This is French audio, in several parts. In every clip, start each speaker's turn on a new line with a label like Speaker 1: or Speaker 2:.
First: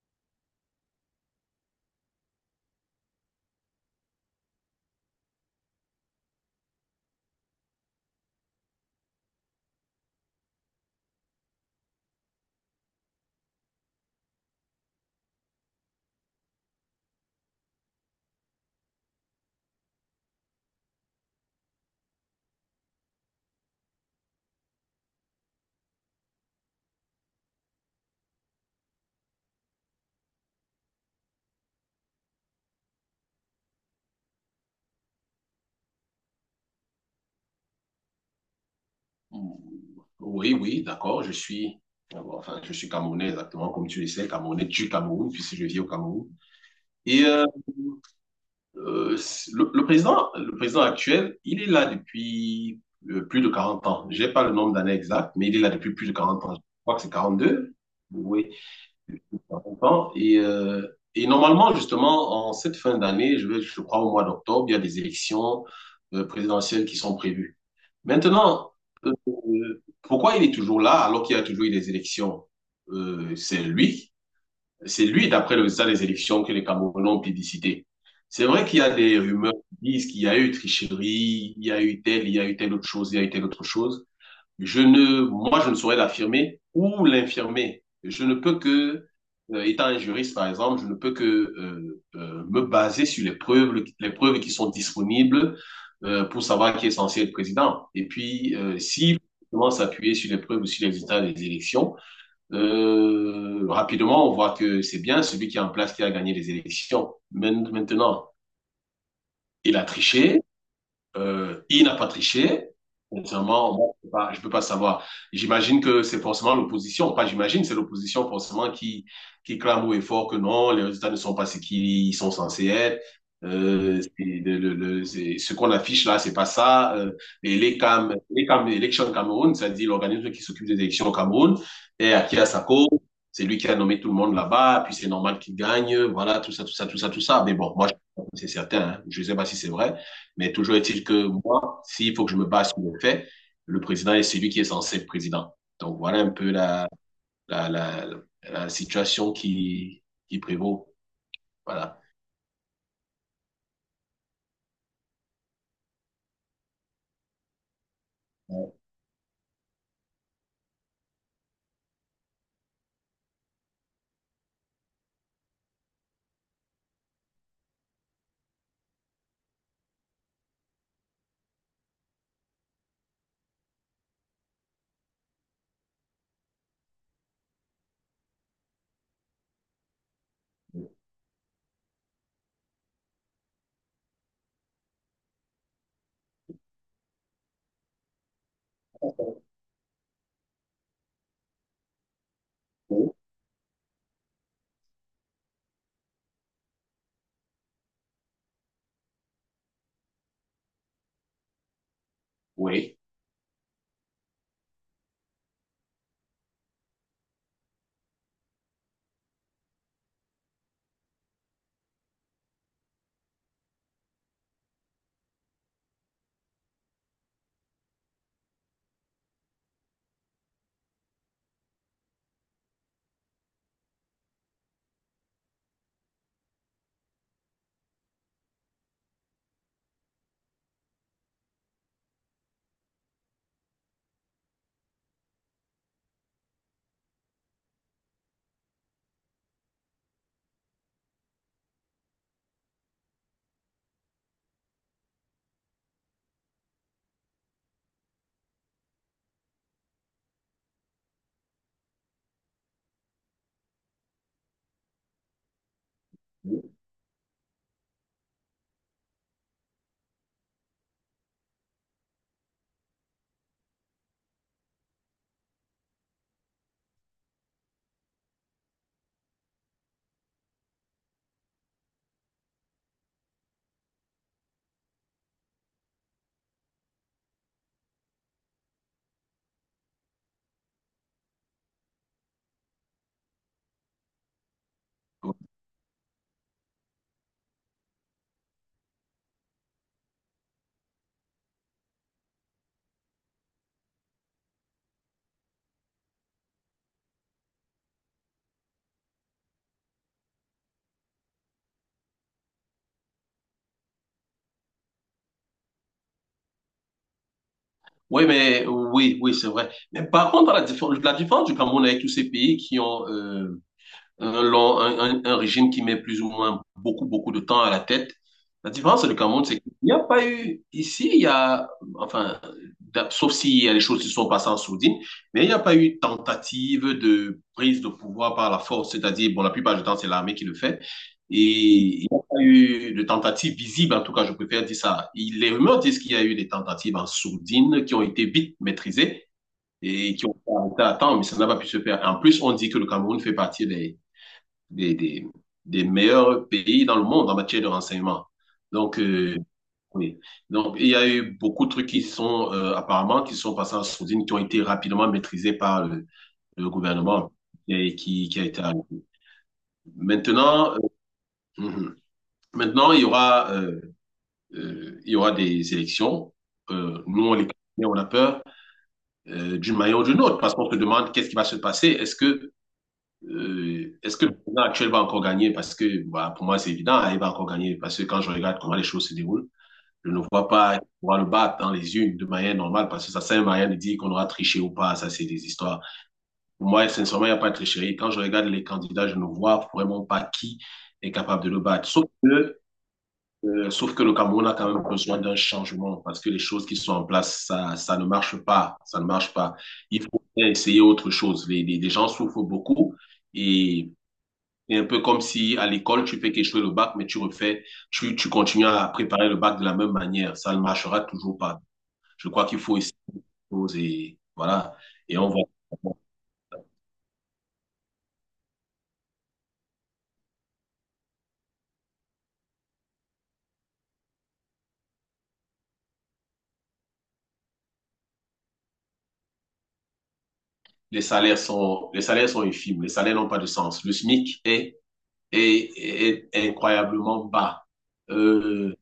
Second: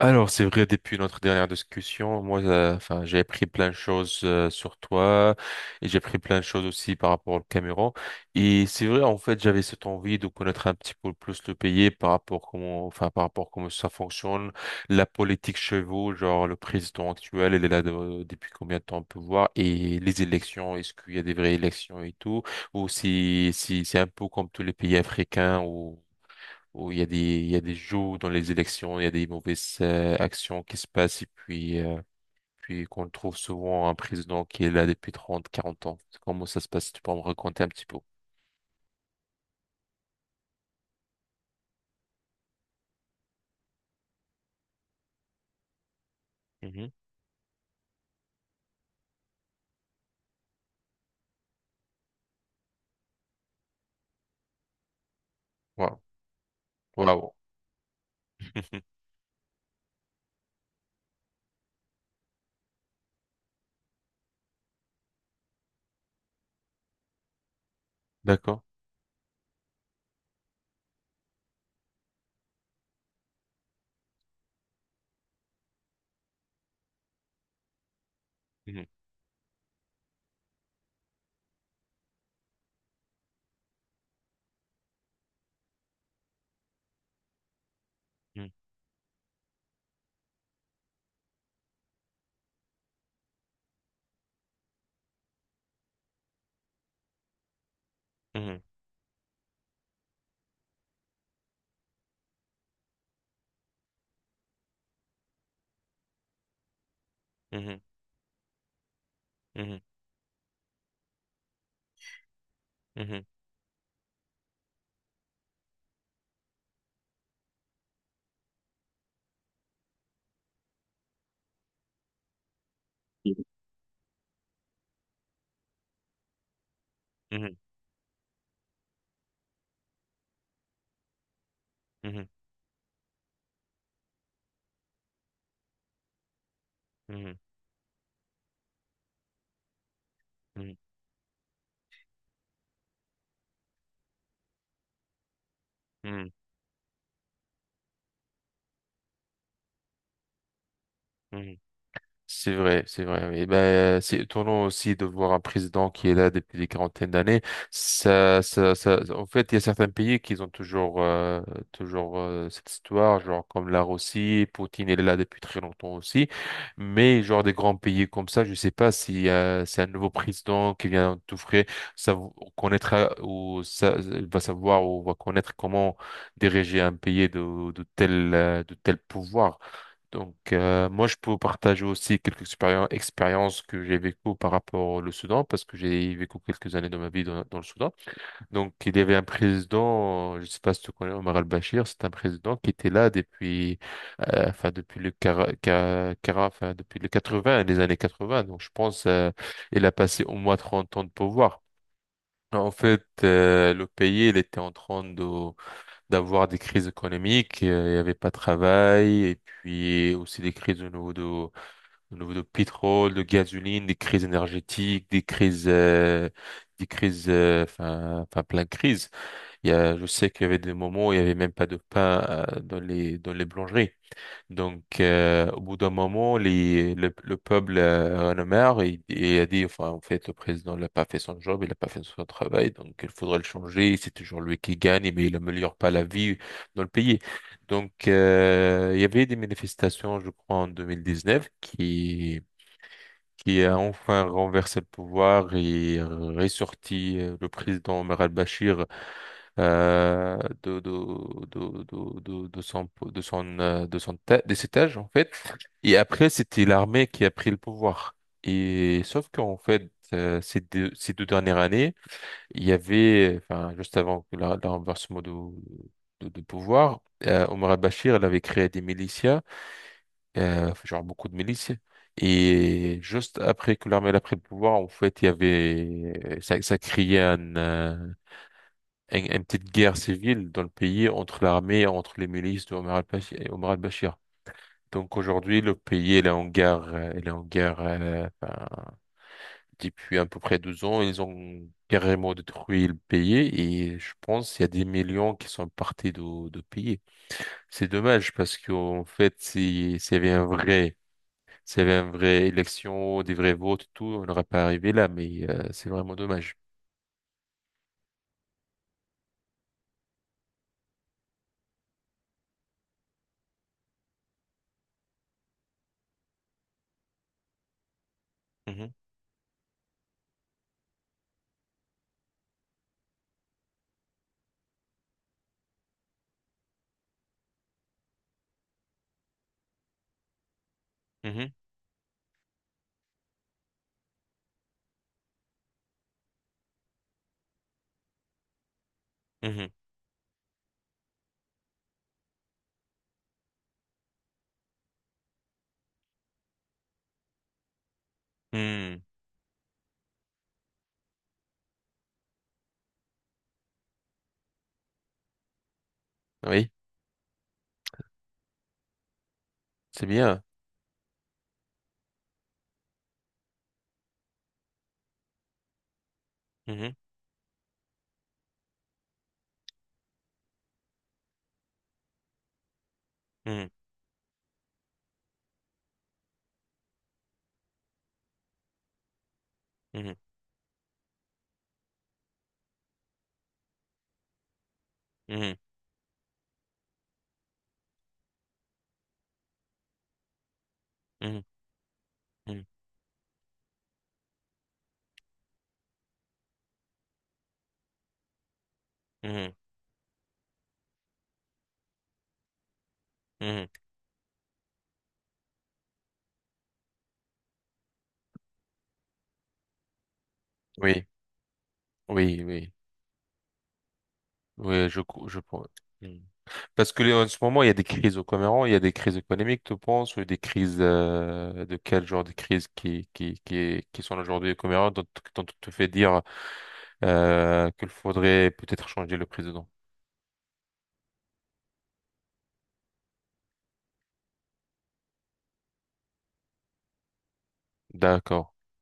Speaker 1: Alors, c'est vrai, depuis notre dernière discussion, moi, enfin, j'ai appris plein de choses sur toi et j'ai appris plein de choses aussi par rapport au Cameroun. Et c'est vrai, en fait, j'avais cette envie de connaître un petit peu plus le pays par rapport comment, enfin, par rapport comment ça fonctionne, la politique chez vous, genre le président actuel, il est là depuis combien de temps on peut voir, et les élections, est-ce qu'il y a des vraies élections et tout, ou si c'est un peu comme tous les pays africains où il y a des jeux dans les élections, il y a des mauvaises actions qui se passent. Et puis, puis qu'on trouve souvent un président qui est là depuis trente quarante ans. Comment ça se passe? Tu peux me raconter un petit peu?
Speaker 2: Oui, oui, d'accord, enfin, je suis Camerounais exactement, comme tu le sais, Camerounais du Cameroun, puisque je vis au Cameroun.
Speaker 1: Mhm.
Speaker 2: Et le président actuel, il est là depuis plus de 40 ans. Je n'ai pas le nombre d'années exactes, mais il est là depuis
Speaker 1: Wow.
Speaker 2: plus de 40 ans. Je crois que c'est
Speaker 1: Wow.
Speaker 2: 42. Oui. Pas longtemps. Et normalement, justement, en cette fin d'année, je crois au mois d'octobre, il y a des élections présidentielles qui sont prévues.
Speaker 1: D'accord.
Speaker 2: Maintenant, euh, pourquoi il est toujours là alors qu'il y a toujours eu des élections? Euh, c'est lui, c'est lui, d'après le résultat des élections, que les Camerounais ont plébiscité. C'est vrai qu'il y
Speaker 1: Mhm.
Speaker 2: a des rumeurs qui disent qu'il y a eu tricherie, il y a eu telle autre chose, il y a eu telle autre chose je ne, Moi, je ne saurais l'affirmer ou l'infirmer. Je ne peux que, étant un juriste, par exemple, je ne peux que me baser sur les preuves, qui sont disponibles pour savoir qui est censé être président. Et puis,
Speaker 1: Mhm.
Speaker 2: si on commence à s'appuyer sur les preuves ou sur les résultats des élections, rapidement, on voit que c'est bien celui qui est en place qui a gagné les élections.
Speaker 1: Mhm.
Speaker 2: Maintenant, il
Speaker 1: Mhm.
Speaker 2: a triché, il n'a pas triché.
Speaker 1: Mhm.
Speaker 2: Sincèrement, moi, je ne peux pas, je peux pas savoir. J'imagine que c'est forcément l'opposition. Pas j'imagine, c'est l'opposition forcément qui, clame haut et fort que non, les résultats ne sont pas ce qu'ils sont censés être. Ce qu'on affiche là, c'est pas ça. Et
Speaker 1: Mhm.
Speaker 2: les CAM, les CAM, Election Cameroun, c'est-à-dire l'organisme qui s'occupe des élections au Cameroun, et à
Speaker 1: Mhm.
Speaker 2: qui a sa cause. C'est lui qui a nommé tout le monde là-bas, puis c'est normal qu'il gagne. Voilà, tout ça, tout ça, tout ça, tout
Speaker 1: Mhm.
Speaker 2: ça. Mais bon, moi, c'est certain, hein. Je sais pas si c'est vrai. Mais
Speaker 1: Mhm.
Speaker 2: toujours est-il que moi, s'il faut que je me base sur les faits, le président est celui qui est censé être président. Donc
Speaker 1: Mhm.
Speaker 2: voilà un
Speaker 1: Mhm.
Speaker 2: peu la, la, la situation qui, prévaut.
Speaker 1: Mhm.
Speaker 2: Voilà.
Speaker 1: C'est vrai, c'est vrai. Oui. Et ben, c'est étonnant aussi de voir un président qui est là depuis des quarantaines d'années. Ça, en fait, il y a certains pays qui ont toujours, cette histoire, genre comme la Russie, Poutine est là depuis très longtemps aussi. Mais genre des grands pays comme ça, je sais pas si c'est un nouveau président qui vient tout frais, ça connaîtra, ou ça il va savoir, ou va connaître comment diriger un pays de tel pouvoir. Donc, moi, je peux vous partager aussi quelques expériences que j'ai vécues par rapport au Soudan, parce que j'ai vécu quelques années de ma vie dans le Soudan. Donc, il y avait un président, je ne sais pas si tu connais Omar al-Bashir, c'est un président qui était là depuis, enfin, depuis le quar- quar- quar- enfin, depuis les 80, les années 80. Donc, je pense, il a passé au moins 30 ans de pouvoir. En
Speaker 2: Oui.
Speaker 1: fait, le pays, il était en train de d'avoir des crises économiques, il n'y avait pas de travail, et puis aussi des crises au niveau de pétrole, de gasoline, des crises énergétiques, enfin, plein de crises. Je sais qu'il y avait des moments où il n'y avait même pas de pain, dans les boulangeries. Donc, au bout d'un moment, le peuple en a marre, et a dit, enfin, en fait, le président n'a pas fait son job, il n'a pas fait son travail, donc il faudrait le changer. C'est toujours lui qui gagne, mais il n'améliore pas la vie dans le pays. Donc, il y avait des manifestations, je crois, en 2019 qui a enfin renversé le pouvoir et ressorti le président Omar al-Bashir, euh, de cet âge, en fait. Et après, c'était l'armée qui a pris le pouvoir. Et sauf qu'en fait, ces deux dernières années, il y avait, enfin, juste avant que le renversement de pouvoir, Omar al-Bashir, elle avait créé des milicias, genre beaucoup de milices. Et juste après que l'armée elle a pris le pouvoir, en fait, il y avait, ça créait un, une petite guerre civile dans le pays entre l'armée et entre les milices de Omar al-Bashir. Omar al-Bashir. Donc aujourd'hui, le pays, il est en guerre, ben, depuis à peu près 12 ans. Ils ont carrément détruit le pays, et je pense qu'il y a des millions qui sont partis de pays. C'est dommage, parce qu'en fait, s'il y avait une vraie élection, des vrais votes et tout, on n'aurait pas arrivé là, mais c'est vraiment dommage.
Speaker 2: Oui, mais oui, oui, c'est vrai. Mais par contre, la différence du Cameroun avec tous ces pays qui ont un, long- un régime qui met plus ou moins beaucoup, beaucoup de temps à la tête. La
Speaker 1: Mhm,
Speaker 2: différence du Cameroun, c'est qu'il n'y a pas eu, ici, enfin, sauf s'il y a des choses qui sont passées en sourdine, mais il n'y a pas eu tentative de prise de pouvoir par la force, c'est-à-dire, bon, la plupart du temps, c'est l'armée qui le fait,
Speaker 1: mhm,
Speaker 2: et il n'y a pas eu de tentative visible, en tout cas, je préfère dire ça. Les rumeurs disent qu'il y a eu des tentatives en sourdine qui ont été vite maîtrisées
Speaker 1: mhm,
Speaker 2: et qui ont été arrêtées à temps, mais ça n'a pas pu se faire. En plus, on dit que le Cameroun fait partie des, des, des meilleurs pays dans le monde en matière de renseignement. Donc,
Speaker 1: mhm.
Speaker 2: oui. Donc, il y a eu beaucoup de trucs qui sont apparemment qui sont passés en sourdine, qui ont été rapidement maîtrisés par le
Speaker 1: Oui,
Speaker 2: gouvernement et qui, a été arrêté.
Speaker 1: c'est bien.
Speaker 2: Maintenant, mhm. maintenant il y aura des élections.
Speaker 1: Mhm,
Speaker 2: Nous, on les connaît, on a peur d'une manière ou d'une autre parce qu'on se demande qu'est-ce qui va se passer. Est-ce que
Speaker 1: mhm,
Speaker 2: Euh, est-ce que le président actuel va encore gagner? Parce que bah, pour moi, c'est évident, hein, il va encore gagner. Parce que quand je regarde comment les choses se déroulent, je
Speaker 1: mhm,
Speaker 2: ne vois pas pouvoir le battre dans les unes de manière normale. Parce que ça sert à rien de dire qu'on aura triché ou pas. Ça, c'est des
Speaker 1: mhm,
Speaker 2: histoires. Pour moi, sincèrement, il n'y a pas de tricherie. Quand je regarde les candidats, je ne vois vraiment pas qui est capable de le battre. Sauf que,
Speaker 1: mhm,
Speaker 2: euh, sauf que le Cameroun a quand même besoin d'un changement. Parce que les choses qui sont en place, ça ne marche pas. Ça ne marche
Speaker 1: mhm,
Speaker 2: pas. Il faut essayer autre chose. Les gens souffrent beaucoup.
Speaker 1: mhm, mhm.
Speaker 2: Et c'est un peu comme si à l'école, tu fais qu'échouer le bac, mais tu refais, tu continues à préparer le bac de la même manière. Ça ne marchera
Speaker 1: Oui,
Speaker 2: toujours pas. Je
Speaker 1: oui,
Speaker 2: crois qu'il
Speaker 1: oui,
Speaker 2: faut essayer des choses et voilà.
Speaker 1: oui,
Speaker 2: Et on
Speaker 1: je
Speaker 2: voit.
Speaker 1: pense. Mhm. Parce que là, en ce moment, il y a des crises au Cameroun, il y a des crises économiques, tu penses, ou des crises, de quel genre de crises qui sont aujourd'hui au Cameroun, dont tu te fais dire qu'il faudrait peut-être changer le président.
Speaker 2: Les salaires sont infimes. Les salaires n'ont pas de sens. Le SMIC est incroyablement bas.
Speaker 1: D'accord.
Speaker 2: Euh,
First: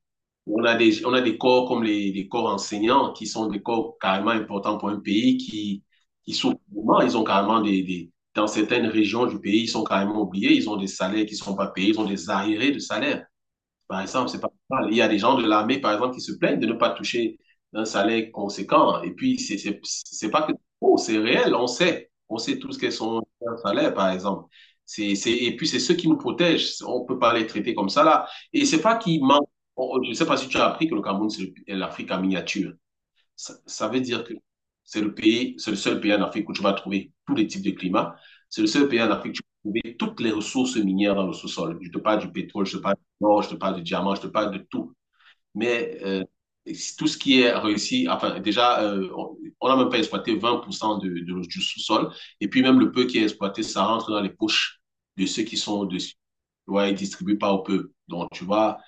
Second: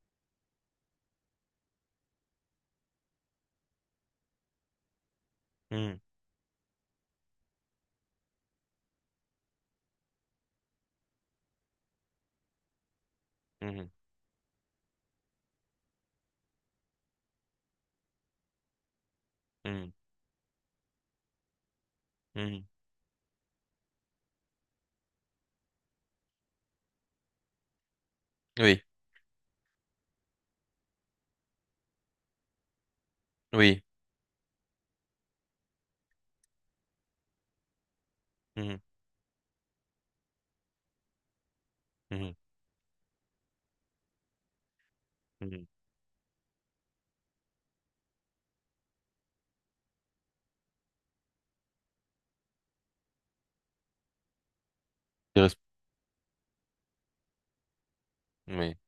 Speaker 2: on a des corps comme les corps enseignants qui sont des corps carrément importants pour un pays qui,
Speaker 1: Mhm,
Speaker 2: souffrent. Ils ont carrément des- Dans certaines régions du pays, ils sont carrément oubliés. Ils ont des salaires qui ne sont pas payés. Ils ont des arriérés de salaire.
Speaker 1: mhm,
Speaker 2: Par exemple, c'est pas normal. Il y a des gens de l'armée, par exemple, qui se plaignent de ne pas toucher un salaire conséquent. Et puis, c'est c'est-
Speaker 1: mhm,
Speaker 2: c'est pas que oh, c'est réel, on sait. On sait
Speaker 1: mhm.
Speaker 2: tous quels sont leurs salaires, par exemple. Et puis, c'est ceux qui nous protègent. On peut pas les traiter comme ça, là. Et c'est
Speaker 1: Oui,
Speaker 2: pas qu'ils manquent. Je sais pas si tu as appris que le Cameroun, c'est l'Afrique en miniature. Ça,
Speaker 1: oui.
Speaker 2: ça veut dire que c'est le seul pays en Afrique où tu vas trouver tous les types de climats. C'est le
Speaker 1: Mhm,
Speaker 2: seul pays en Afrique où tu vas trouver toutes les ressources minières dans le sous-sol. Je te parle du
Speaker 1: mhm,
Speaker 2: pétrole, je te parle du or, je te parle du diamant, je te parle de tout.
Speaker 1: mhm.
Speaker 2: Mais si tout ce qui est réussi, enfin, déjà, on n'a même pas exploité 20% du sous-sol. Et puis, même le peu qui est exploité, ça rentre dans les poches de
Speaker 1: Les
Speaker 2: ceux
Speaker 1: res-
Speaker 2: qui sont dessus. Ouais, ils distribuent pas au peuple. Donc, tu
Speaker 1: Oui,
Speaker 2: vois,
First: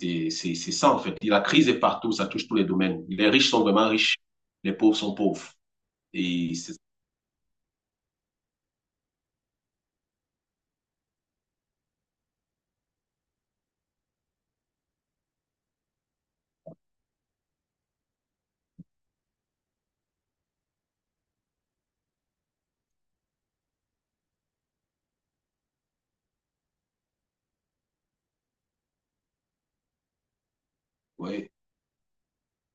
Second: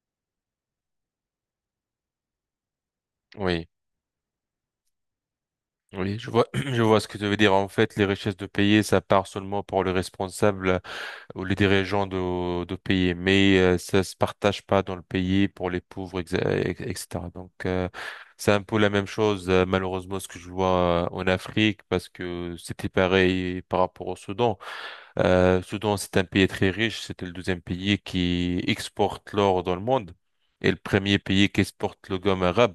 Speaker 2: et c'est ça, en fait. La crise est partout, ça touche tous les domaines. Les riches sont
Speaker 1: oui,
Speaker 2: vraiment riches, les pauvres sont pauvres.
Speaker 1: oui. Je vois,
Speaker 2: Et c'est,
Speaker 1: je vois ce que tu veux dire. En fait, les richesses de pays, ça part seulement pour les responsables ou les dirigeants de pays, mais ça se partage pas dans le pays pour les pauvres, etc. Donc, c'est un peu la même chose, malheureusement, ce que je vois en Afrique, parce que c'était pareil par rapport au Soudan. Soudan, c'est un pays très riche. C'était le deuxième pays qui exporte l'or dans le monde, et le premier pays
Speaker 2: ouais,
Speaker 1: qui exporte le gomme arabe.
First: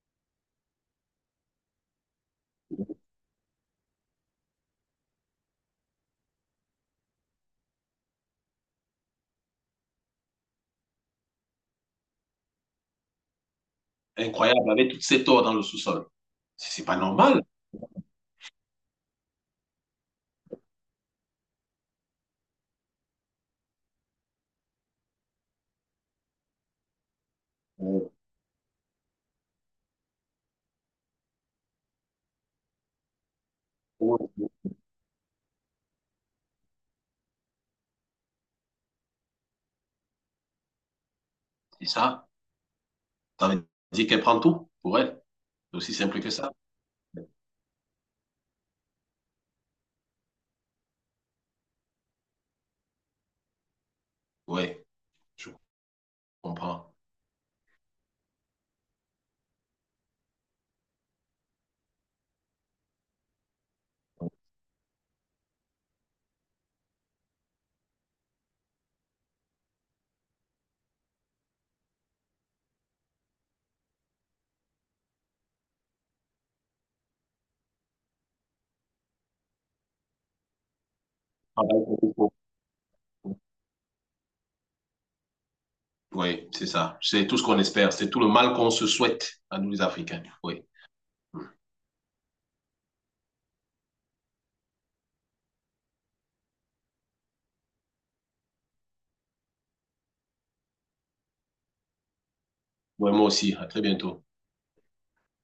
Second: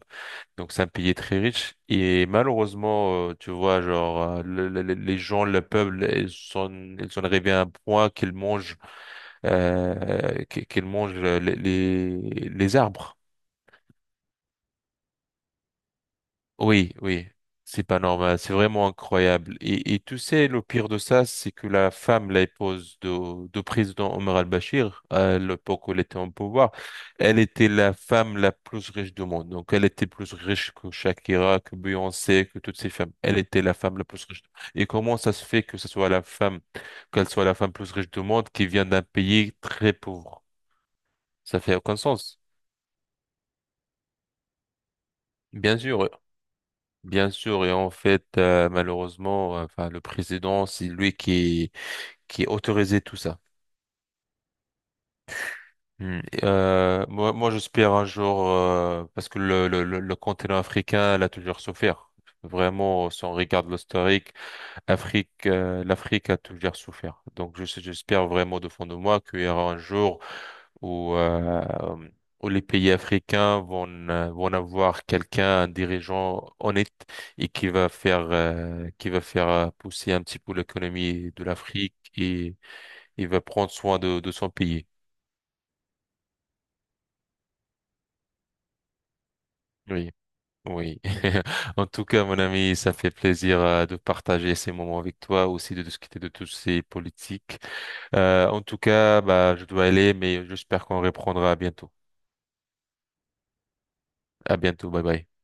Speaker 1: Donc, c'est un pays très riche. Et malheureusement, tu vois, genre, les gens, le peuple, ils sont arrivés à un point qu'ils mangent, qu'ils mangent les arbres.
Speaker 2: incroyable, avec toutes ces torts dans le sous-sol. C'est
Speaker 1: Oui,
Speaker 2: pas
Speaker 1: oui,
Speaker 2: normal.
Speaker 1: c'est pas normal, c'est vraiment incroyable. Et tu sais, le pire de ça, c'est que la femme, la épouse de président Omar al-Bashir, à l'époque où elle était en pouvoir, elle était la
Speaker 2: Oh,
Speaker 1: femme la plus riche du monde. Donc, elle était plus riche que Shakira, que Beyoncé, que toutes ces femmes. Elle était la femme la plus riche.
Speaker 2: oh,
Speaker 1: Et comment ça se fait que ce soit la femme, qu'elle soit la femme plus riche du monde, qui vient d'un pays très pauvre? Ça fait
Speaker 2: c'est
Speaker 1: aucun
Speaker 2: ça.
Speaker 1: sens.
Speaker 2: Ça veut dire qu'elle prend tout pour elle.
Speaker 1: Bien
Speaker 2: C'est aussi
Speaker 1: sûr,
Speaker 2: simple que ça.
Speaker 1: bien sûr, et en fait, malheureusement, enfin, le président, c'est lui qui autorisait tout ça.
Speaker 2: Ouais, je
Speaker 1: Hmm. Et,
Speaker 2: comprends.
Speaker 1: moi, j'espère un jour, parce que le continent africain, elle a toujours souffert. Vraiment, si on regarde l'historique, l'Afrique a toujours souffert. Donc, j'espère vraiment de fond de moi qu'il y aura un jour où, euh, où les pays africains vont, avoir quelqu'un, un dirigeant honnête, et qui va faire pousser un petit peu l'économie de
Speaker 2: Travail
Speaker 1: l'Afrique,
Speaker 2: pour
Speaker 1: et il va prendre soin de son pays.
Speaker 2: tout. Ouais, c'est ça. C'est tout ce qu'on espère. C'est tout le mal qu'on se souhaite à nous, les
Speaker 1: Oui,
Speaker 2: Africains. Oui.
Speaker 1: oui. En tout cas, mon ami, ça fait plaisir, de partager ces moments avec toi, aussi de discuter de tous ces politiques. En tout cas, bah, je dois aller, mais j'espère qu'on reprendra bientôt.
Speaker 2: Ouais, moi aussi. À très bientôt.
Speaker 1: À bientôt. Bye bye.